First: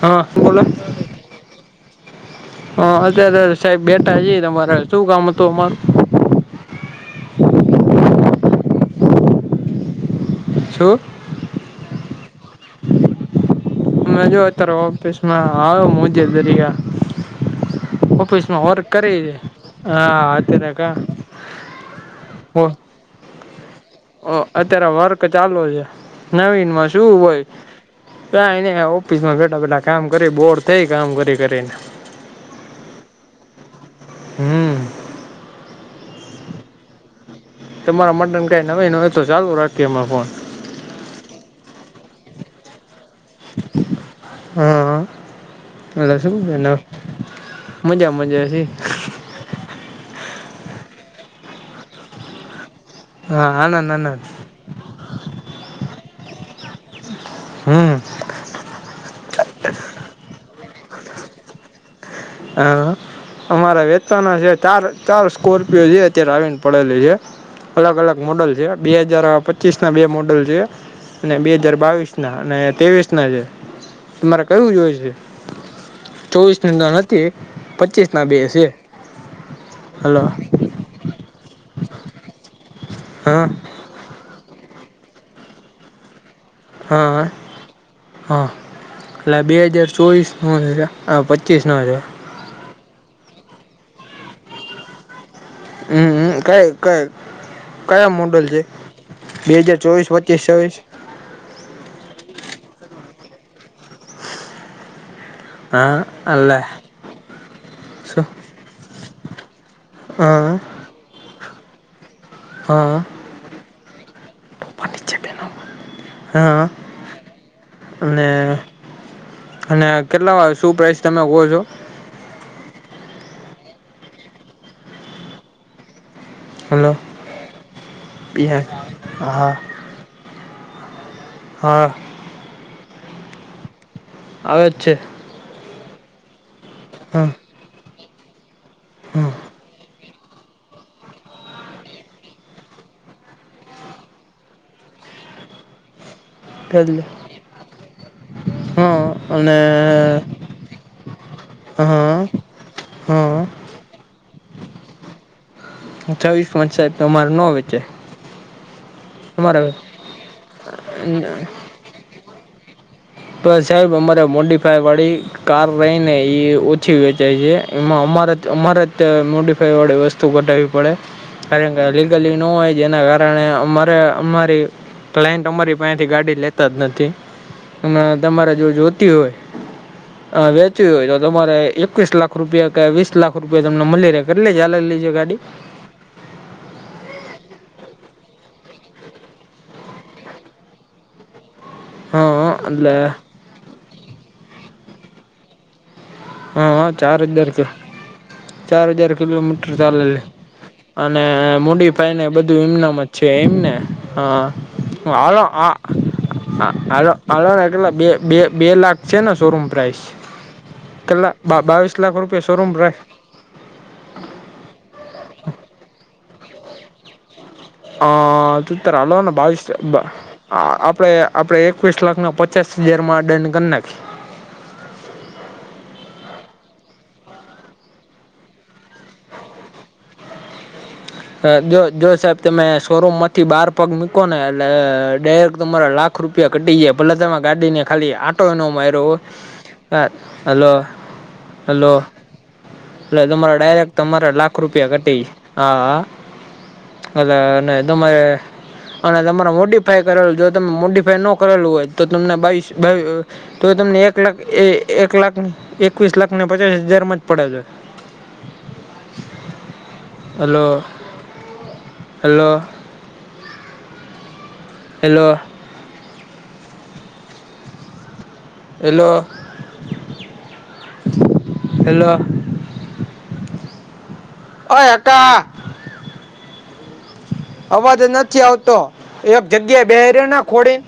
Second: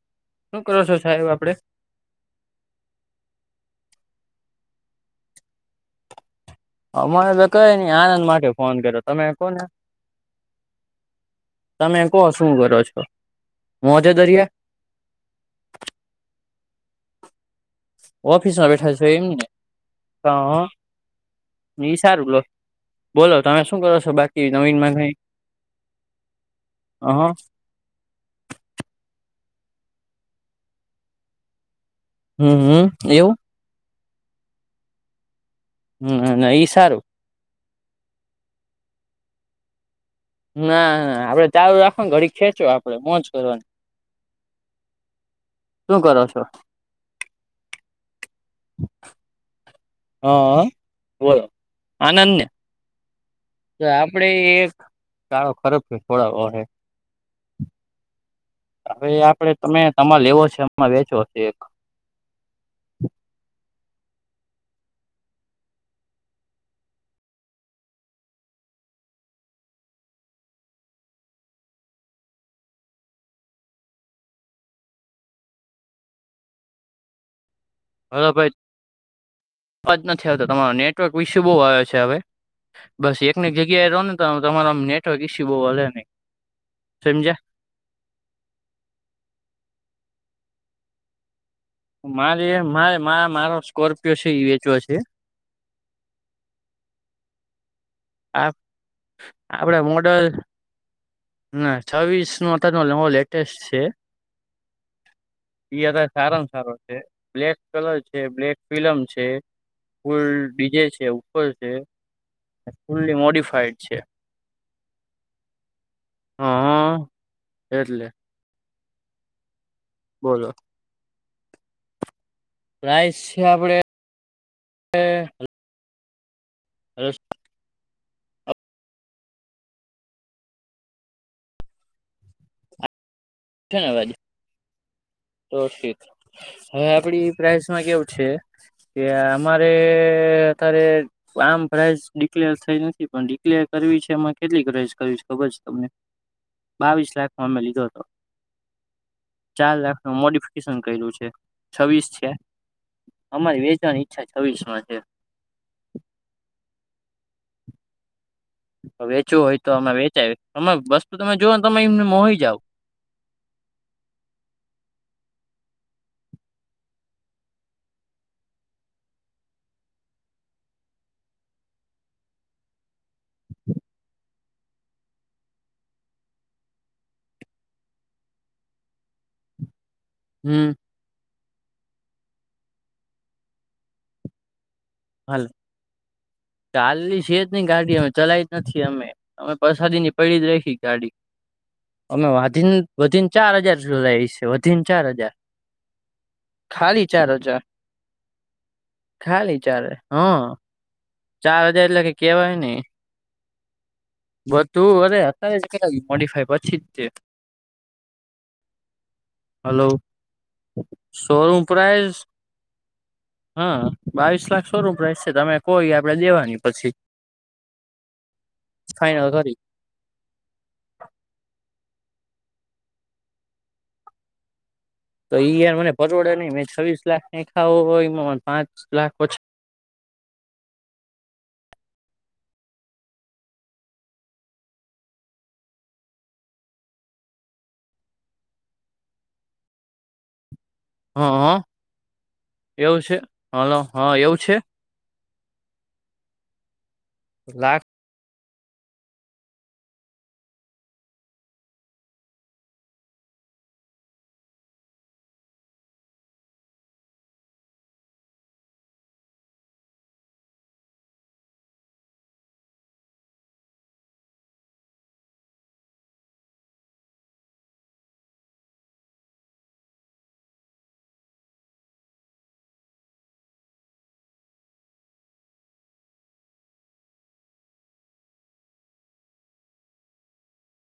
હા શું બોલો. કરો છો સાહેબ આપડે? હા અત્યારે સાહેબ બેટા જ તમારે શું કામ હતું અમારું? હ મને કઈ નહી આનંદ માટે ફોન કર્યો તમે કોને. છું? તમે કોહ શું કરો છો? મોજે તમે જો દરિયા અત્યારે ઓફિસ માં આવ્યો મુજે દરિયા. ઓફિસ માં ઓફિસમાં વર્ક બેઠા છો કરી છે એમને હા અત્યારે ક સારુંલો હ અત્યારે નવીનમાં કઈ વર્ક ચાલુ છે, નવીનમાં શું અહ હોય. ક એને ઓફિસ માં બેઠા બેઠા કામ કરી બોર થઈ કામ કરી કરીને. હમ હમ, એવું? હમ. હમ એ સારું. તમારા મટન કઈ નવી ન હોય તો ચાલુ રાખીએ અ ફોન. ના ના આપડે ચારું રાખવા ને ઘડી ખેંચો. કરવાનું. શના, મજ્યા મજ્યાછી. હા બોલો આણંદને. હા તો આનંદ આનંદ આપડે એક ગાળો ખરાબ છે થોડ હમ. હવે આપડે તમે તમારે લેવો છે હમણા વેચો છે એક. હ અમારા વેચવાના છે ચાર ચાર સ્કોર્પિયો જે અત્યારે આવીને પડેલી છે. અલગ અલગ મોડલ છે, બે હજાર પચીસ ના બે મોડલ છે. અને બે હાજાર બાવીસ ના અને ત્રેવીસ ના છે, તમારે કયું જોય છે? ચોવીસ ની નથી પચીસ ના હલો બે ભાઈ છે, અવાજ હલો. નથી આવતો તમારો નેટવર્ક ઈસુ બહુ આવે છે હવે બસ એક હા એક જગ્યાએ રોને. તમારા મ નેટવર્ક ઇસ્યૂ બો હલે નહી. હા. સમજ્યા હા એટલે બે હજાર ચોવીસ ન હજ પચીસ નો હે. મારી એમ મારે મા મારો સ્કોર્પિયો છે ઈ વેચવો છે. હમ્મ હ કયો કયો? મોડલ આ છે, બે હજાર આપડે ચોવીસ, મોડલ પચીસ, છવીસ? ના છવીસ નું અત્યારનું નવો લેટેસ્ટ છે. ઈ હા અતારે સારામાં અલ્ સારો છે. બ્લેક કલર છે, શું બ્લેક ફિલમ છે, ફૂલ હા ડી જે છે ઉપર છે. હા ફુલ્લી મોડિફાઈડ છે. હા એટલે અને અને કેટલા બોલો વાળું શું પ્રાઈસ તમે કો છો? પ્રાઇસ છે આપડે તે. હલો, પિહે, હા. હા. ધન્યવાદ. આવે જ છે. ઓકે તો હવે હા આપડી પ્રાઇસમાં કેવું છે? કે હા અમારે અત્યારે આમ પ્રાઈઝ ડિક્લેર થઈ નથી પણ ડિક્લેર કરવી છે એમાં કેટલી પ્રાઈઝ કરવી છે ખબર છે તમને? એટલે બાવીસ લાખમા અમે લીધો હતો. હા. અને ચાર લાખનું મોડિફિકેશન કર્યુ છે છવ્વીસ હા છે, હા અમારી વેચાણી અચ્છા છવ્વીસ માં છે. છવીસમાં છે તો તમારે નો વેચાય. તો વેચવું હોય તો અમે વેચાય તમે વસ્તુ તમે જોઓ ને તમે મોહી જાવ. તો સાહેબ અમારે મોડીફાયવાળી કાર રહી ને એ ઓછી વેચાય છે, એમાં અમારે અમારે મોડીફાઈ વાળી વસ્ તુ કઢાવવી પડે, કારણ કે લીગલી ન હોય જેના કારણે અમારે અમારી કલાયન્ટ અમારી પાહેથી ગાડી લેતા જ નથી. અને તમારે જો જોતી હોય અ હમ વેચવી હોય તો તમારે એ એકવીસ લાખ રૂપિયા કે વીસ લાખ રૂપિયા તમને મલી રહે કેટલી ચાલેલી? છે ગાડી હાલ ચાલલી છે જ નઈ ગાડી અમે ચલાય જ નથી અમે. અમે પસાદી ની પડી જ રાયખી ગાડી હં અમે હં વાધીને એટલે વધીને ચાર હજાર સુધ ચલાયી છે વધી ને ચાર હજાર. હા હ ચાર હજાર, ચાર હજાર કિલોમીટર અત્યારે ચાલેલી હા. અને ચાર હજાર એટલે મોડીફાઇ કે ને કેવાય બધું નઈ એમનેમ જ છે એમને? હ બધું અરે આલો અત્યારે જ આ કરાવ્યું મોડીફાઈ પછી જ તે હ હાલોને કેટલા બે બે બે લાખ છે ને શોરૂમ હલો પ્રાઇસ? કેટલા બા શોરૂમ બાવીસ લાખ પ્રાઇસ રૂપિયા શોરૂમ પ્રાઈસ? હા બાવીસ લાખ શૉરૂમ પ્રાઇસ છે, તમે કો ઈ આપડે દેવાની પછી. હ ત તાર ફાઈનલ આલોને કરી બાવીસે બ આપડે આપડે એકવીસ લાખને પચાસ હજાર માં ડન કર નાખીયે? તો ઈ યાર મને પરવડે નહી મેં છવ્વીસ લાખ નાખ્યા હોય એમાં પાંચ લાખ પછી જો જો સાહેબ તમે શોરૂમમાંથી બાર પગ મૂકોને એટલે ડાયરેક્ટ તમારા લાખ રૂપિયા ઘટી ગયા ભલે તમે ગાડીને ખાલી આટો એ નો માર્યો હોય હ, હલો હાહ. લગમાં ડાયરેક્ટ હ તમારે એવું છે લાખ રૂપિયા ઘટી, હા. અલા ને લાખ તમે. અને તમારે મોડીફાઈ કરેલું જો તમે મોડીફાઈ નો કરેલું હોય તો તમને બાવીસ બા તો તમને એક લાખ એક લાખ એકવીસ લાખને પચાસ હજારમાં જ પડે છે. Hello. Hello. Hello. Hello, hello. ઓય હકા. અવાજ નથી આવતો એક જગ્યા બેહી રેને ખોડી.